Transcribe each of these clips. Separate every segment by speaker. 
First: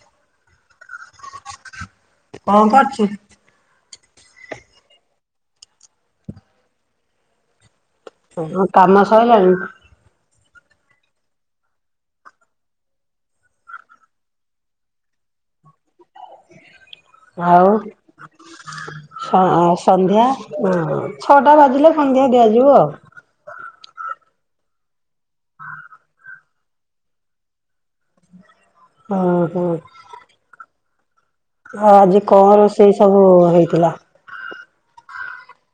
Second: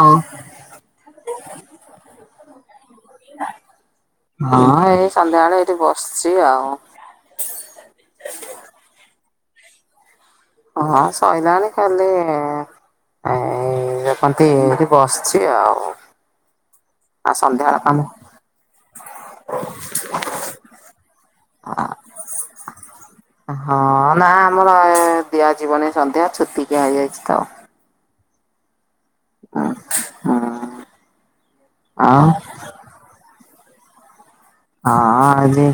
Speaker 1: ହଉ।
Speaker 2: କଣ କରଛୁ?
Speaker 1: ହଁ, ଏଇ ସନ୍ଧ୍ୟାବେଳେ ଏଇଠି ବସିଛି ଆଉ।
Speaker 2: ତମ କାମ ସଇଲାଣି?
Speaker 1: ହଁ, ସଇଲାଣି ଖାଲି ଆଁ [unintelligible] ଏଠି ବସିଛି ଆଉ। ଆଉ ସନ୍ଧ୍ୟାବେଳ କାମ
Speaker 2: ସ ସନ୍ଧ୍ୟା ଛଅଟା ବାଜିଲେ, ସନ୍ଧ୍ୟା ଦିଆଯିବ ଆଉ।
Speaker 1: ହଁ- ନାଁ ଆମର ଏ ଦିଆଯିବନି ସନ୍ଧ୍ୟା, ଛୁତିକିଆ ହେଇଯାଇଛି ତ।
Speaker 2: ଓ ହୋ। ହଁ ଆଜି
Speaker 1: ଆଉ
Speaker 2: କଣ ରୋଷଇ ସବୁ ହେଇଥିଲା?
Speaker 1: ହଁ ଏ ଯୋଉ,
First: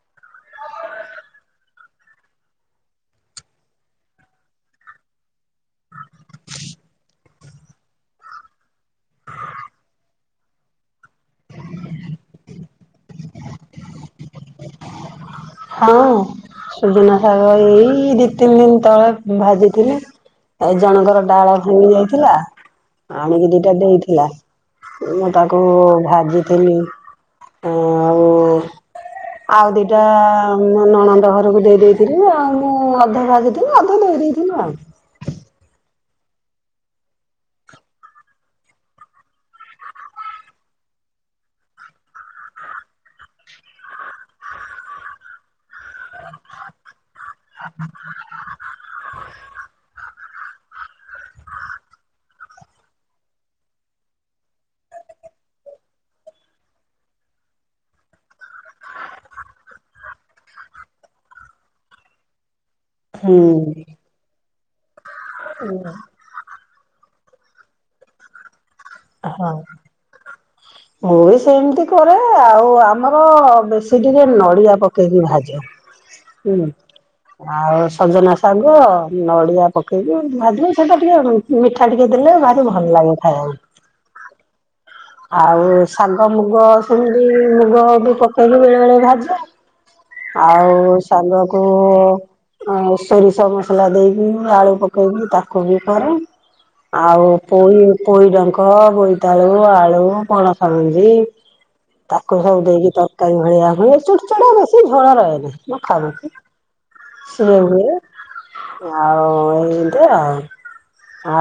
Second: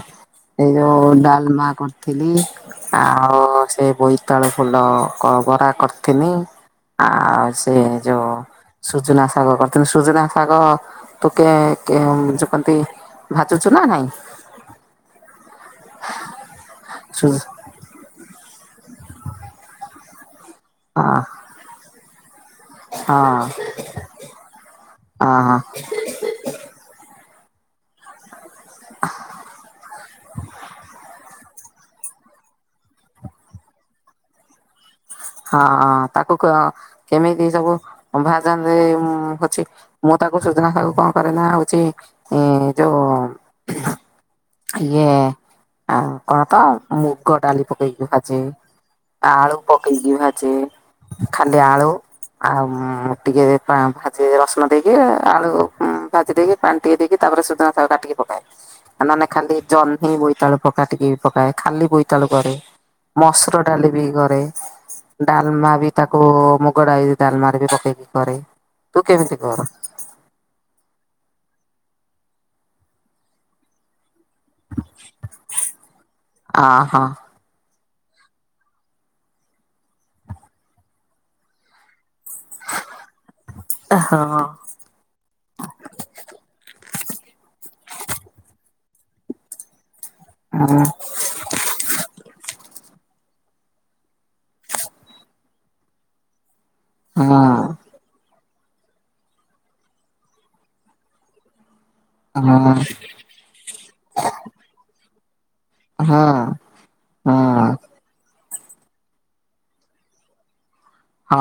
Speaker 1: ଏ ଯୋଉ ଡାଲମା କରିଥିଲି। ଆଉ ସେ ବୋଇତାଳୁ ଫୁଲ କ ବରା କରିିଥିନି। ଆଉ ସେ ଯୋଉ ସୁଜନା ଶାଗ କରିଥିଲି, ସୁଜନା ଶାଗ ତୁ କେ କେ ଯୋଉ କନ୍ତି [unintelligible] ନା ନାଇଁ।
Speaker 2: ହୁଁ ସୁଜୁନା
Speaker 1: ସୁ
Speaker 2: ଶାଗ ଏଇ ଦି ତିନି ଦିନ ତଳେ ଭାଜିଥିଲି। ଆଉ
Speaker 1: ହଁ
Speaker 2: ଜଣଙ୍କର ଡାଳ ଭାଙ୍ଗି ଯାଇଥିଲା, ଆଣିକି
Speaker 1: ହଁ
Speaker 2: ଦିଟା ଦେଇଥିଲା। ମୁଁ
Speaker 1: ହଁ
Speaker 2: ତାକୁ ଭାଜି [unintelligible] ଆଉ ଆଉ ଦିଟା ନଣ ନ୍ଦ ଘରକୁ ଦେଇ ଦେଇଥିଲି, ଆଉ ମୁଁ ଅଧେ ଭାଜିଥିଲି ଅଧେ ଦେଇ ଦେଇଥିଲି ଆଉ।
Speaker 1: ହଁ- ଅଁ ତାକୁ କ କେମିତି ସବୁ ଭାଜନ୍ତି ହଉଚି ମୁଁ ତାକୁ ସୁଜନା ଶାଗକୁ କଣ କଲି ନା, ହଉଚି ଉଁ ଯୋଉ ଇଏ ଆ କଣ ତ ମୁଗ ଡାଲି ପକେଇକି ଭାଜେ, ଆଳୁ ପ କେଇକି ଭାଜେ, ଖାଲି ଆଳୁ ଆଉଁ ଟିକେ ଭାଜି ରସୁଣ ଦେଇକି, ଆଳୁ ଭାଜି ଦେଇକି ପାଣି ଟିକେ ଦେଇକି, ତାପରେ ସୁଜନା ଶାଗ କାଟିକି ପକାଏ। ନଅନେ ଖାଲି ଜହ୍ନିଁ ବୋଇତାଳୁ ପକା ଟିକେ ପକାଏ, ଖାଲି ବୋଇତାଳୁ କରେ
Speaker 2: ହୁଁ
Speaker 1: ମସୁର ଡାଲି ଦେଇ କରେ, ଡାଲମା ବି ତା କୁ ମୁଗ ଡାଇ ଡାଲମାରେ ବି ପକେଇକି କରେ। ତୁ କେମିତି
Speaker 2: ହଁ।
Speaker 1: କର
Speaker 2: ମୁଁ ବି ସେମିତି କରେ, ଆଉ ଆମର ବେଶୀ ଟିକେ ନ ଡିଆ ପକେଇକି ଭାଜେ ହୁଁ।
Speaker 1: ଅ ହଁ
Speaker 2: ଆଉ ସଜନା ଶାଗ, ନଡିଆ ପକେଇକି ଭାଜିଲେ ସେଇଟା ଟିକେ ମିଠା ଟିକେ ଦେଲେ, ଭାରି ଭଲ ଲାଗେ ଖାଇଆକୁ।
Speaker 1: ହଁ।
Speaker 2: ଆଉ ଶାଗ ମୁଗ ସେମିତି ମୁଗ ବି ପକେଇକି ବେଳେ ବେଳେ ଭାଜେ। ଆଉ ସାଗକୁ ଆଉ ସୋରିଷ ମସଲା ଦେଇକି ଆଳୁ ପକେଇକି ତାକୁ ବି କରେ। ଆଉ
Speaker 1: ହଁ
Speaker 2: ପୋଇ ପୋଇଡଙ୍କ ବୋଇତାଳୁ ଆଳୁ ପଣସ ମଞ୍ଜି ତାକୁ ସବୁ
Speaker 1: ହଁ
Speaker 2: ଦେଇକି ତରକାରୀ ଭଳିଆ ହୁଏ। [unintelligible] ବେଶୀ ଝୋଳ ରହେନି। ମୁଁ
Speaker 1: ହଁ
Speaker 2: ଖାଉଚି ସିଏ
Speaker 1: ହଁ।
Speaker 2: ହୁଏ। ଆଉ ଏମତି ଆଉ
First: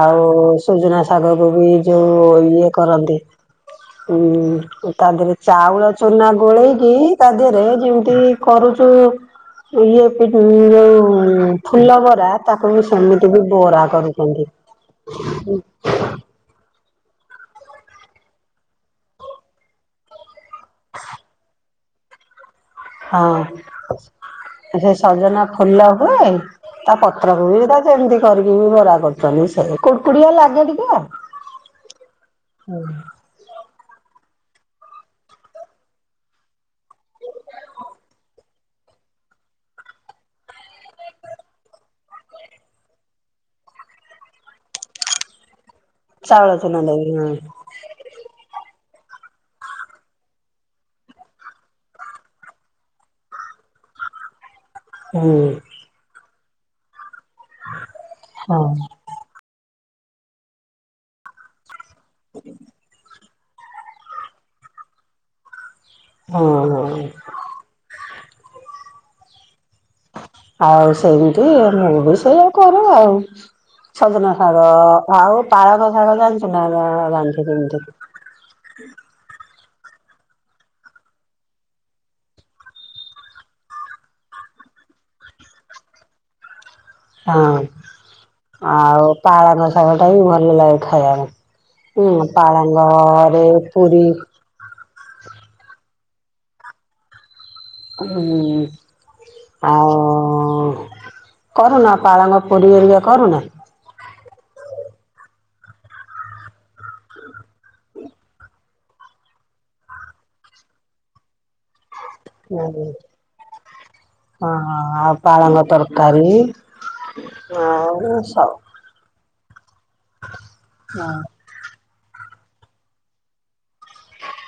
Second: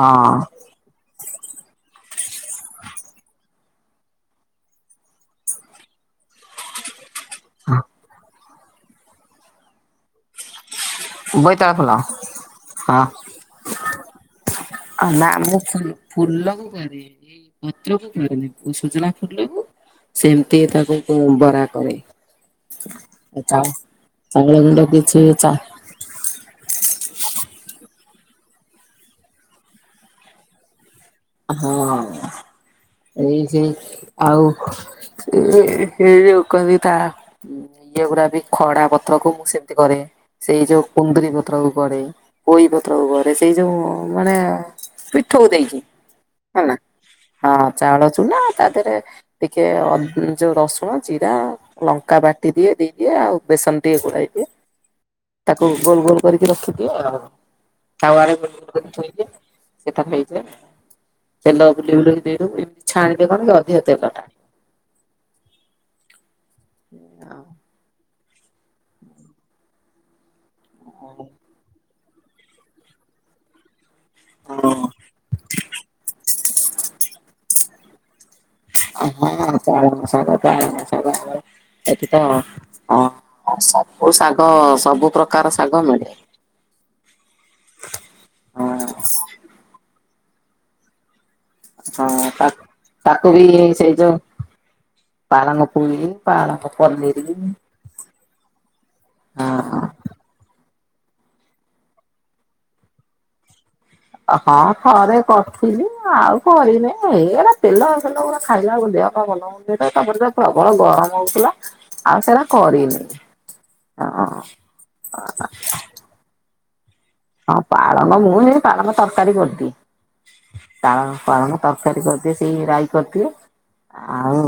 Speaker 2: ଆଉ ସୁଜୁନା ଶାଗ କୋବି ଯୋଉ ଇଏ କରନ୍ତି। ହୁଁ ତା ଦେହରେ ଚାଉଳ ଚୁନା ଗୋଳେଇକି ତା ଦେହରେ ଯେମିତି କରୁଛୁ ଇଏ ଯୋଉ ଫୁଲ ବରା ତାକୁ ବି ସେମିତି ବି ବରା କରୁଚନ୍ତି।
Speaker 1: ଅ ନା ମୁଁ ଫୁଲ୍ ଫୁଲ କୁ କହି ଦେବି। ପତ୍ରକୁ କରନ୍ତି। ଏ ସଜନା ଫୁଲକୁ ସେମିତି ତାକୁ କୁ ବରା କରେ। ଚା
Speaker 2: ହଁ
Speaker 1: ଚାଉଳ ଗୁଣ୍ଡ
Speaker 2: ସେ
Speaker 1: କିଛି
Speaker 2: ସଜନା
Speaker 1: ଚା
Speaker 2: ଫୁଲ ହୁଏ। ତା ପତ୍ରକୁ ହୁଏ। ତ ସେମିତି କରିକି ବି ବରା କରୁଛନ୍ତି। ସେ କୁକୁଡିଆ ଲାଗେ ଟିକେ।
Speaker 1: ହଁ। ଏଇ ସେଇ ଆଉ ଯୋଉ କହନ୍ତି ତା ଇଏ ଗୁଡା ବି ଖଡା ପଥରକୁ ମୁଁ ସେମିତି କରେ। ସେଇ ଯୋଉ କୁନ୍ଦୁରି ପତ୍ରକୁ କରେ। ପୋଇ ପତ୍ରକୁ କରେ। ସେଇ ଯୋଉ ମାନେ ପିଠଉ ଦେଇକି।
Speaker 2: ଚାଉଳ
Speaker 1: ହେଲା
Speaker 2: ଚୂନା ଦେଇକି ହଁ।
Speaker 1: ଚାଉଳ ଚୁନା ତା ତିରେ ଟିକେ ଯୋଉ ରସୁଣ ଜିରା। ଲଙ୍କା ବାଟି ଦିଏ। ଦେଇଦିଏ ଆଉ ବେସନ ଟିକେ ଗୋଳାଇ ଦିଏ।
Speaker 2: ହୁଁ
Speaker 1: ତାକୁ ଗୋଲ ଗୋଲ କରିକି ରଖିଦିଏ ଆଉ। ତାୱାରେ ଗୋଲ
Speaker 2: ହଁ।
Speaker 1: ଗୋଲ କରି ଥୋଇ ସେଟା ହେଇଯାଏ। ତେଲ ବୁଲି ବୁଲିକି ଦେଇଦେବୁ। ଏମିତି ଛାଣିଲେ କଣ କି ଅଧିକ ତେଲ ଟାଣେ।
Speaker 2: ହଁ ହଁ।
Speaker 1: ହଁ।
Speaker 2: ଆଉ ସେମିତି ମୁଁ ବି ସେଇଆ କରେ ଆଉ। ସଜନା ସାଗ ଆଉ ପାଳଙ୍ଗ ସାଗ ଜାଣିଛୁ ନା ରାଣିଛି ଯେମିତି।
Speaker 1: ଆ ହଁ ଚାଳଙ୍ଗ ଶାଗ ଚାଳଙ୍ଗ ଶାଗ ହୁଏ। ଏଠି ତ ସବୁ ଶାଗ ସବୁ ପ୍ରକାର ଶାଗ ମିଳେ।
Speaker 2: ହଁ
Speaker 1: ହଁ
Speaker 2: ଆଉ ପାଳଙ୍ଗ ସାଗଟା ବି ଭଲ ଲାଗେ ଖାଇବାକୁ।
Speaker 1: ହଁ
Speaker 2: ହୁଁ
Speaker 1: ତା ତାକୁ
Speaker 2: ପାଳଙ୍ଗରେ
Speaker 1: ବି ସେଇ
Speaker 2: ପୁରୀ
Speaker 1: ଯୋଉ ପାଳଙ୍ଗ ପୁରି ପାଳଙ୍ଗ ପନିରି।
Speaker 2: ହୁଁ
Speaker 1: ହଁ
Speaker 2: ଆଉ। କରୁନ ପାଳଙ୍ଗ ପୁରି ଏରିକା କରୁନ।
Speaker 1: ହଁ ଥରେ କରିଥିଲି। ଆଉ କରିନି ଏଇ ଉରା ତେଲ ତେଲ ଗୁରା ଖାଇଲା ବେଳକୁ ଦେହ ପା ଭଲ ମନ୍ଦ ହୁଏ। ତାପରେ ପ୍ରବଳ ଗରମ ହଉଥିଲା। ଆଉ ସେଇରା
Speaker 2: ହଁ
Speaker 1: କରିନି।
Speaker 2: କଲି।
Speaker 1: ହଁ ପାଳଙ୍ଗ ମୁଁ ହେଇ ପାଳଙ୍ଗ ତରକାରୀ କରିଥିଲି। ପାଳନ ପାଳନ। ତରକାରୀ କରିଦିଏ। ସେଇ ରାଇ କରିଦିଏ। ଆଉ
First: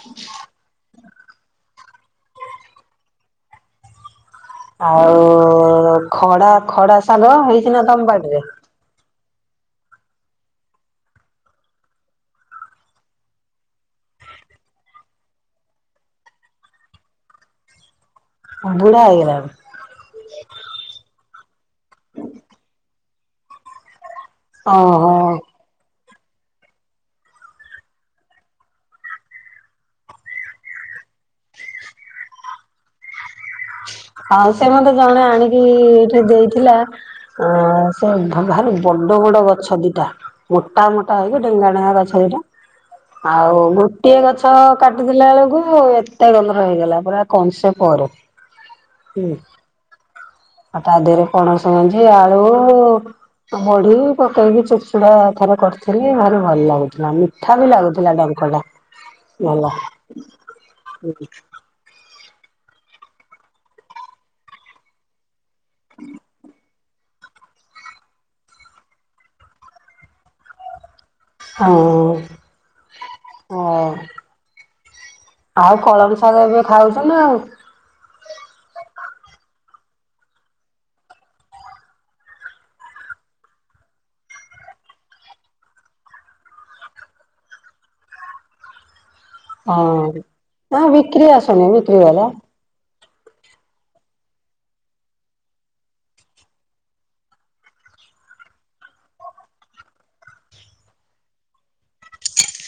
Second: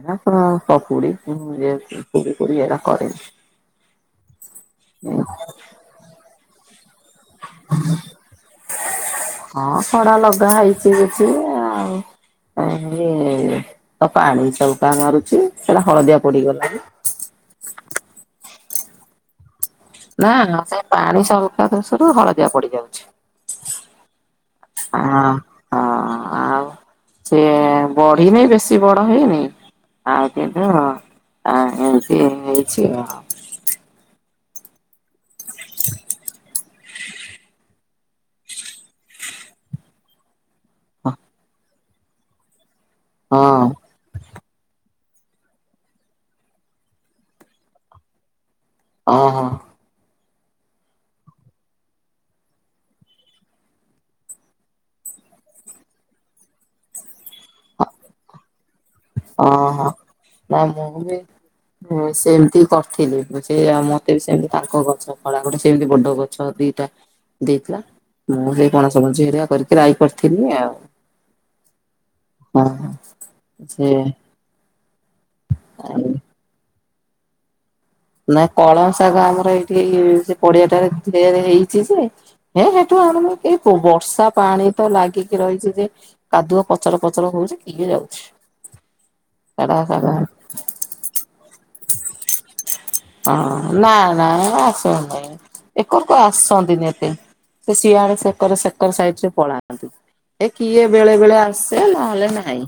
Speaker 1: ଏରା ପ୍ର ପକୁଡି ପୁରି ଫୁରୀ ଏରା କରିନି।
Speaker 2: ଆଉ ଖଡା ଖଡା ଶାଗ ହେଇଛି ନା ତମ ବାଡିରେ।
Speaker 1: ହଁ ଖଡା ଲଗା ହେଇଛି କିଛି। ଆଉ ଆ ହେଇ ତ ପାଣି ସଉକା ମାରୁଛି। ସେଇଟା ହଳଦିଆ ପଡିଗଲାଣି।
Speaker 2: ବୁଢା ହେଇଗଲାଣି।
Speaker 1: ନା ନା ସେ ପାଣି ସକା ଦୋଷରୁ ହଳଦିଆ ପଡିଯାଉଛି।
Speaker 2: ଓହୋ
Speaker 1: ହଁ ହଁ ଆଉ ସେ ବଢି ନାଇଁ ବେଶୀ ବଡ ହେଇନି। ଆଉ କିନ୍ତୁ ଏମତି ହେଇଛି
Speaker 2: ଆଉ ସେ ମତେ ଜଣେ ଆଣିକି ଏଠି ଦେଇଥିଲା। ଆ ସେ ଭାରି ବଡ ବଡ ଗଛ ଦିଟା। ମୋଟା ମୋଟା ହେଇକି ଡେଙ୍ଗା ଡେଙ୍ଗା ଗଛ ଦିଟା
Speaker 1: ହଁ
Speaker 2: ଆଉ ଗୋଟିଏ ଗଛ କାଟିଦେଲା ବେଳକୁ ଏତେ ଗନ୍ଧର ହେଇଗଲା ପୁରା କଂସେ ପରେ
Speaker 1: ଅ
Speaker 2: ହୁଁ
Speaker 1: ହ।
Speaker 2: ଆଉ ତା ଦେହରେ ପଣସ ମଞ୍ଜି ଆଳୁ ବଢି ପକେଇକି ଚୋୁର ଚୁଡା ଥରେ କରିଥିଲି ଭାରି ଭଲ ଲାଗୁଥିଲା ଠାବି ଲାଗୁଥିଲା ଡଙ୍କଟା
Speaker 1: ଅଂହୋ
Speaker 2: ଭଲ।
Speaker 1: ତ ମୁଁ ବି ହୁଁ ସେମିତି କରିଥିଲି ସେଉ ମତେ ବି ସେମିତି ତାଙ୍କ ଗଛ କଳା ଗଟେ ସେମିତି ବଡ ଗଛ ଦିଟା ଦେଇଥିଲା ମୁଁ ସେଇ ପଣସ ମଞ୍ଜି ହରିକା କରି ରାଇ କରିଥିଲି ଆଉ
Speaker 2: ଆଉ
Speaker 1: ହଁ ହ
Speaker 2: ଆଉ କଳମ ଶାଗ ଏବେ ଖାଉଛ ନା ଆଉ
Speaker 1: ନା କଳ ଶାଗ ଆମର ଏଇଠିକି ସେ ପଡିଆଟାରେ ହେଇଛି ସେ ହେଁ ସେଠୁ ଆଣ ଏ ବର୍ଷା ପାଣି ତ ଲାଗିକି ରହିଛି ଯେ କାଦୁଅ ପଚର ପଚର ହଉଛି କିଏ ଯାଉଛି ସେଟା ଶାଗ
Speaker 2: ହଁ [inaudible] ବିକ୍ରି ଆସୁନି ବିକ୍ରିବାଲା।
Speaker 1: ହଁ ନା ନା ଆସିବାର ନାହି। ଏକରକୁ ଆସନ୍ତିନି ଏତେ, ସେ ସିଆଡେ ସେକର ସେକର ସାଇଡରେ ପଳାନ୍ତି। ଏ କିଏ ବେଳେବେଳେ ଆସେ ନହେଲେ ନାହିଁ।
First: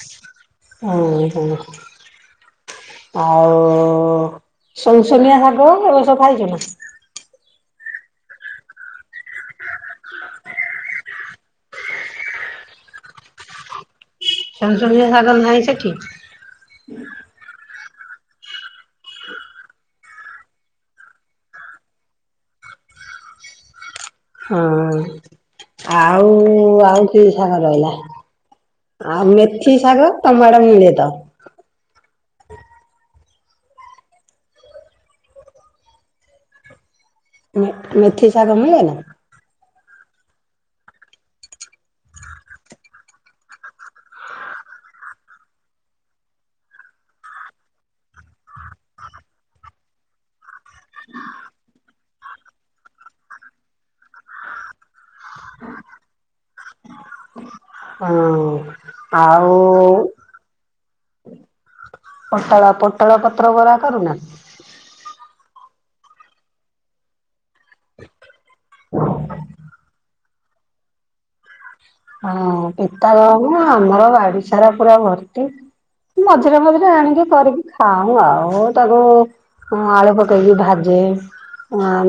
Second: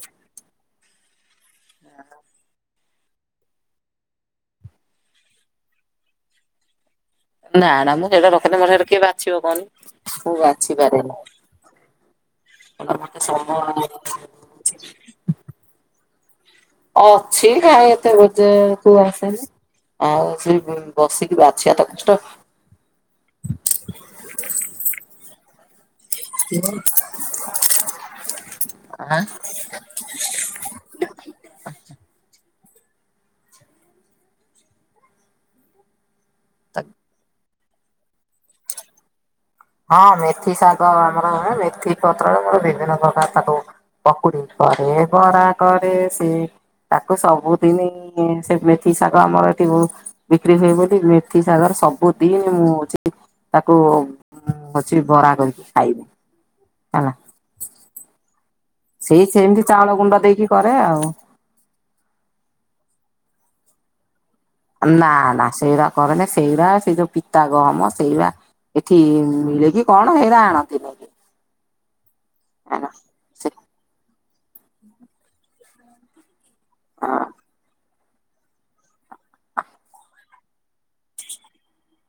Speaker 2: ହଁ ହଁ। ଆଉ ଶୁନଶୁନିଆ ଶାଗ ଏ ସବୁ ପାଇଛୁ ନା।
Speaker 1: ନା ନା ମୁଁ ସେଇଟା ରଖନେ ମୋର କିଏ ବାଛିବ କହନି, ମୁଁ ବାଛି ପାରେନି। ମୋତେ ସମୟ ନାଇଁ।
Speaker 2: ସୁନସୁନିଆ ଶାଗ ନାହିଁ ସେଠି।
Speaker 1: ଅଛିି କାଇଁ ଏତେ ବଜାରକୁ ଆସେନି। ଆଉ ସେ ବସିକି ବାଛିବା ତ କଷ୍ଟ
Speaker 2: ହଁ। ଆଉ ଆଉ କି ଶାଗ ରହିଲା। ଆମେ କି ଶାଗ ତମଆଡେ ମିଳେ ତ।
Speaker 1: ତ
Speaker 2: ମେଥି ଶାଗ ମିଳେନା।
Speaker 1: ହଁ ମେଥି ଶାଗ ଆ ଆମର ମେଥି ପତ୍ରରେ ଆମର ବିଭିନ୍ନ ପ୍ରକାର ଶାଗ ହୁଏ। ପକୁଡ଼ି କରେ, ବରା କରେ। ତାକୁ ସବୁଦିନ ହିଁ ସେ ମେଥି ଶାଗ ଆମର ଏଠି ବହୁତ୍ ବିକ୍ରି ହୁଏ ବୋଲି ମେଥି ଶାଗର ସବୁ ଦିନି ମୁଁ ହଉଛି ତାକୁ ଅଛି ବରା କରିକି ଖାଇବି ହେଲା।
Speaker 2: ହଁ।
Speaker 1: ସେଇ
Speaker 2: ଆଉ
Speaker 1: ସେମିତି ଚାଉଳ ଗୁଣ୍ଡ ଦେଇକି କରେ ଆଉ
Speaker 2: ପୋଟଳ ପୋଟଳ ପତ୍ର ବରା କରୁନା।
Speaker 1: ନା ନା ସେଇଟା କରେନି, ସେଇଟା ସେଇ ଯୋଉ ପିତା ଗହମ ସେଇଟା ଏଠି ମିଳେ କିି କଣ ହେରା ଆଣନ୍ତିନି।
Speaker 2: ହଁ ପିତାର
Speaker 1: ହଁ
Speaker 2: ଆମର ବାଡିସାରା ପୁରା ଭର୍ତ୍ତି। ମଝିରେ ମଝିରେ ଆଣିକି କରିକି ଖାଉ ଆଉ ତାକୁ ହଁ ଆଳୁ ପକେଇକି ଭାଜେ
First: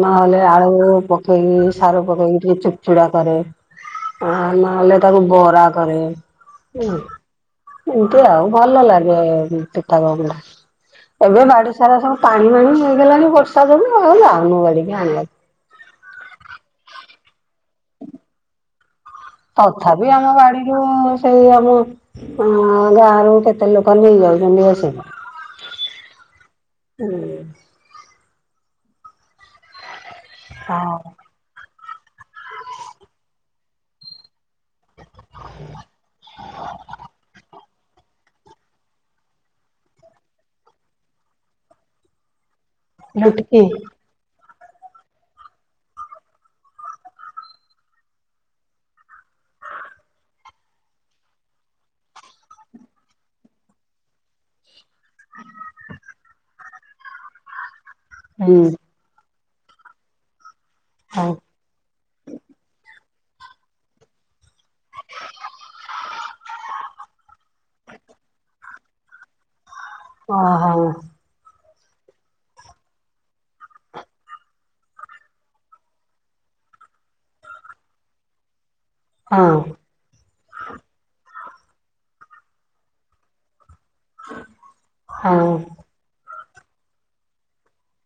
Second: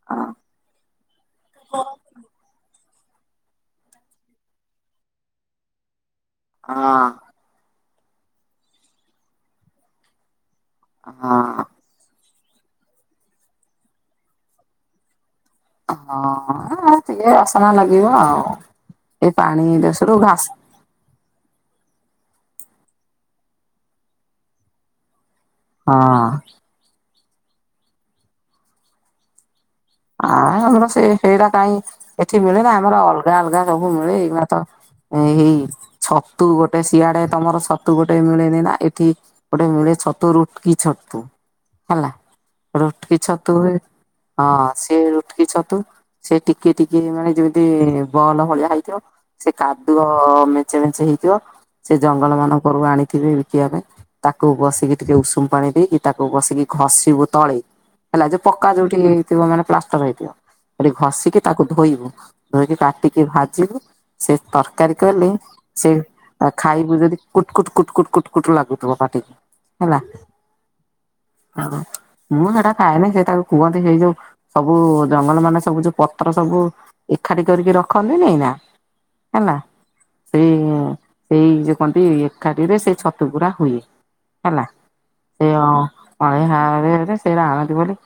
Speaker 2: ନହେଲେ ଆଳୁ ପକେଇକି ସାରୁ ପକେଇକି ଟିକେ ଚୁପ ଚୁଡା କରେ ଆ ନହେଲେ ତାକୁ ବରା କରେ
Speaker 1: ହଁ।
Speaker 2: ଏମିତି ଆଉ ଭଲ ଲାଗେ ପିଠା ଗୁଡା ଏବେ
Speaker 1: ହଁ।
Speaker 2: ବାଡି ସେରା ସବୁ ଟାଣି ମାଣି ହେଇଗଲାଣି ବର୍ଷା ଯୋଗୁଁ ଆଉ ଯାଉନୁ ବାଡ଼ିକି ଆଣିବାକୁ।
Speaker 1: ହଁ ଟିକେ ଅସନା ଲାଗିବ ଆଉ ଏଇ ପାଣି ଦୋଷ ରୁୁ ଘାସ
Speaker 2: ମୁଁ ସେଇ ଆମ ହୁଁ ଗାଁ ରୁ କେତେ ଲୋକ ନେଇଯାଉଛନ୍ତି ଆସି
Speaker 1: ହଁ।
Speaker 2: ହୁଁ।
Speaker 1: ଆ ଇ ଆମର
Speaker 2: ହଁ
Speaker 1: ସେ ସେଇରା କାହିଁ ଏଠି ମିଳେନା ଆମର ଅଲଗା ଅଲଗା ସବୁ ମିଳେ, ଏଇନା ତ ଏଇ ହେଇ ଛତୁ ଗୋଟେ ସିଆଡେ ତମର ସ ତୁ ଗୋଟେ ମିଳେନି ନା ଏଠି ଗୋଟେ ମିଳେ ଛତୁ ରୁଟକି ଛତୁ ହେଲା। ରୁଟକି ଛତୁ
Speaker 2: ଲୁଟିକି
Speaker 1: ହେ। ହଁ ସିଏ ରୁଟକି ଛତୁ। ସେ ଟିକେ ଟିକେ ମାନେ ଯେମିତି ବଲ ଭଳିଆ ହେଇଥିବ। ସେ କାଦୁଅ ମେଞ୍ଚେ ମେଞ୍ଚେ ହେଇଥିବ। ସେ ଜଙ୍ଗଲ ମାନଙ୍କରୁ ଆଣିଥିବେ, ବିକିବା ପାଇଁ ତାକୁ ବସିକି ଟିକେ ଉଷୁମ ପାଣି ଦେଇକି ତାକୁ ବସିକି ଘଷିବୁ ତଳେ, ହେଲା ଯୋଉ
Speaker 2: ହୁଁ
Speaker 1: ପକ୍କା ଯୋଉଠି ହେଇଥିବ ମାନେ ପ୍ଲାଷ୍ଟର ହେଇଥିବ
Speaker 2: ହଉ
Speaker 1: ଘଷିକି ତାକୁ ଧୋଇବୁ, ଧୋଇକି କାଟିକି ଭାଜିବୁ ସେ ତରକାରୀ କଲେ ସେ ଖାଇବୁ ଯଦି କୁଟ କୁଟ କୁଟ କୁଟ କୁଟ ଲାଗୁଥିବ, ପାଟିକି ହେଲା।
Speaker 2: ଅହ।
Speaker 1: ମୁଁ ସେଇଟା ଖାଏନି ସେ ତାକୁ କୁହନ୍ତି ହେଇ ଯୋଉ ସବୁ ଜଙ୍ଗଲ ମାନେ ସବୁ ଯୋଉ ପତ୍ର ସବୁ ଏକାଠି କରିକି ରଖନ୍ତିନି ନା
Speaker 2: ହଁ
Speaker 1: ହେଲା ସେଇ ସେଇ ଯୁ କହନ୍ତି ଏକାଠିରେ ସେଇ ଛତୁ ଗୁଡା ହୁଏ। ହେଲା
Speaker 2: ହଁ
Speaker 1: ସେ ଅ ପାଣି [inaudible] ସେଇଟା ଆଣନ୍ତି ବୋଲି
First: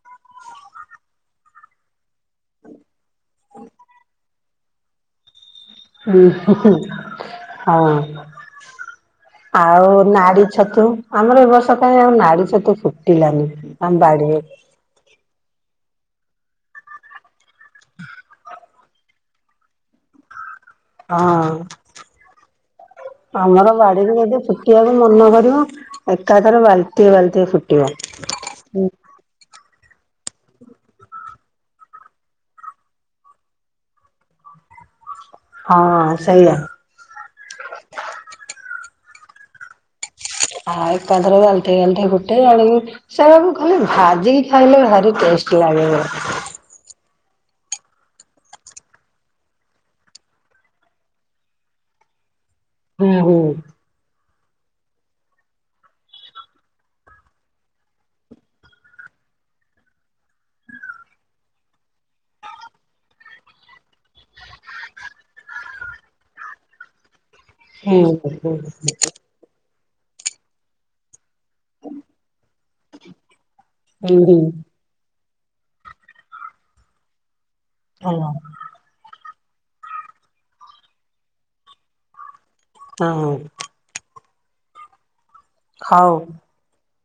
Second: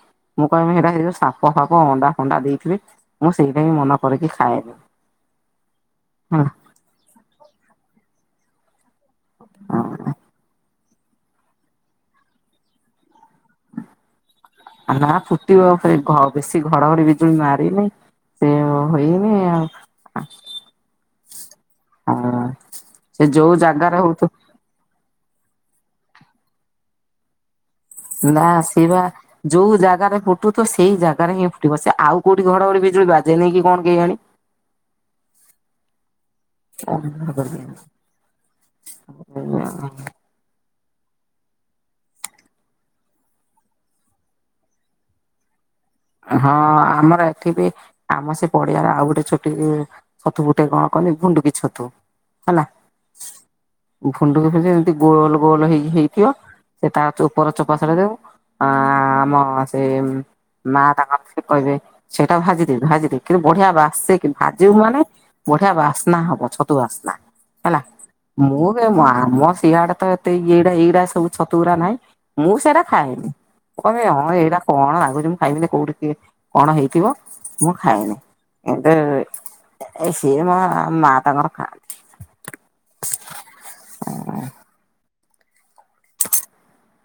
Speaker 1: ମୁଁ କହିବି ସେଇଟା ହେଇ [unintelligible] ସାପ ଫାପ ଅଣ୍ଡା ଫଣ୍ଡା ଦେଇଥିବେ ମୁଁ ସେଇଟା ହଁି ମନ କରିକି ଖାଏନି।
Speaker 2: ଉଁ
Speaker 1: ହେଲା
Speaker 2: ହଁୁ ହଁୁ ହଁ। ଆଉ ନାଡି ଛତୁ ଆମର ଏ ବର୍ଷ କାହିଁ ଆଉ ନାଡି ଛତୁ ଫୁଟିଲାନି ଆମ ବାଡିରେ।
Speaker 1: ନା ଫୁଟିବ ଘ ବେଶି ଘଡଘଡି ବିଜୁଳି ମାରିନି। ସେ ହୋଇନି ଆଉ
Speaker 2: ହଁ
Speaker 1: ଆଉ ସେ ଯୋଉ
Speaker 2: ଆମର
Speaker 1: ଜାଗାରେ
Speaker 2: ବାଡିରୁ
Speaker 1: ହଉଥିବ
Speaker 2: ଯଦି ଫୁ ଫୁଟିବାକୁ ମନ କରିବ ଏକାଥରେ ବାଲଟିଏ ବାଲଟି ଏ ଫୁଟିବ।
Speaker 1: ନା ଆସିବା ଯୋଉ ଜାଗାରେ ଫୁଟୁଥିବ ସେଇ ଜାଗାରେ ହିଁ ଫୁଟିବ ସେ ଆଉ କୋଉଠି ଘଡଘଡି ବିଜୁଳି ବାଜେ ନିକି କଣ କେଜାଣି?
Speaker 2: ହଁ ସେଇଆ
Speaker 1: [inaudible]
Speaker 2: ହଁ ଏକାଥରେ ଘାଣ୍ଟିଏ ଘାଣ୍ଟିଏ ଫୁଟେ ଆଣିକି ସେଇଆ କୁ ଖାଲି ଭାଜିିକି ଖାଇଲେ ଭାରି ଟେଷ୍ଟ ଲାଗେ।
Speaker 1: ହଁ ଆମର ଏଠି ବି ଆମ ସେ ପଡିଆର ଆଉ ଗୋଟେ ଛୋଟି ବି ଛତୁ ଗୁଟେ କଣ କହନି ଭୁଣ୍ଡୁକି ଛତୁ ହେଲା।
Speaker 2: ହୁଁ ହୁଁ।
Speaker 1: ଫୁଣ୍ଡୁକି ଭୁଜି ଏମିତି ଗୋଲ ଗୋଲ ହେଇକି ହେଇଥିବ। ସେ ତା ଉପର ଚୋପା ଛଡେଇଦେବ ଆ ଆମ ସେ ମା ତାଙ୍କର କହିବେ ସେଇଟା ଭାଜିଦେ ଭାଜିଦେ କିନ୍ତୁ ବଢିଆ ବାସେ କି ଭାଜିବୁ ମାନେ ବଢିଆ ବାସ୍ନା ହବ ଛତୁ ବାସ୍ନା ହେଲା
Speaker 2: ହୁଁ ହୁଁ
Speaker 1: ମୁଁ ଆମ ସିଆଡେ ଏ ତେ ଏଇଡା ଏଇଡା ସବୁ ଛତୁୁଗୁରା ନାଇଁ ମୁଁ ସେଇଟା ଖାଏନି କହେ
Speaker 2: ହୁଁ
Speaker 1: ହଁ
Speaker 2: ହୁଁ
Speaker 1: ଏଇଡା କଣ ଲାଗୁଛି ମୁଁ ଖାଇବିନି କୋଉଠି କିଏ କଣ ହେଇଥିବ ମୁଁ ଖାଏନି।
Speaker 2: ଭଲ
Speaker 1: ଏବେ ସେ ମା ମା ତାଙ୍କର ଖାନ୍ତି।
Speaker 2: ହଁ ହଁ।
Speaker 1: ହ। [inaudible]
Speaker 2: ହଉ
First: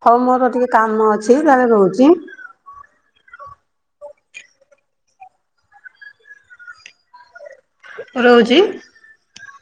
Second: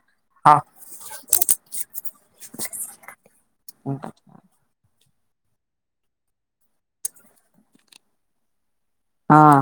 Speaker 2: ହଉ, ମୋର ଟିକେ କାମ ଅଛି ତାହେଲେ ରହୁଛି।
Speaker 1: କନ୍ତ। [inaudible]
Speaker 2: ରହୁଛି।
Speaker 1: ହଁ।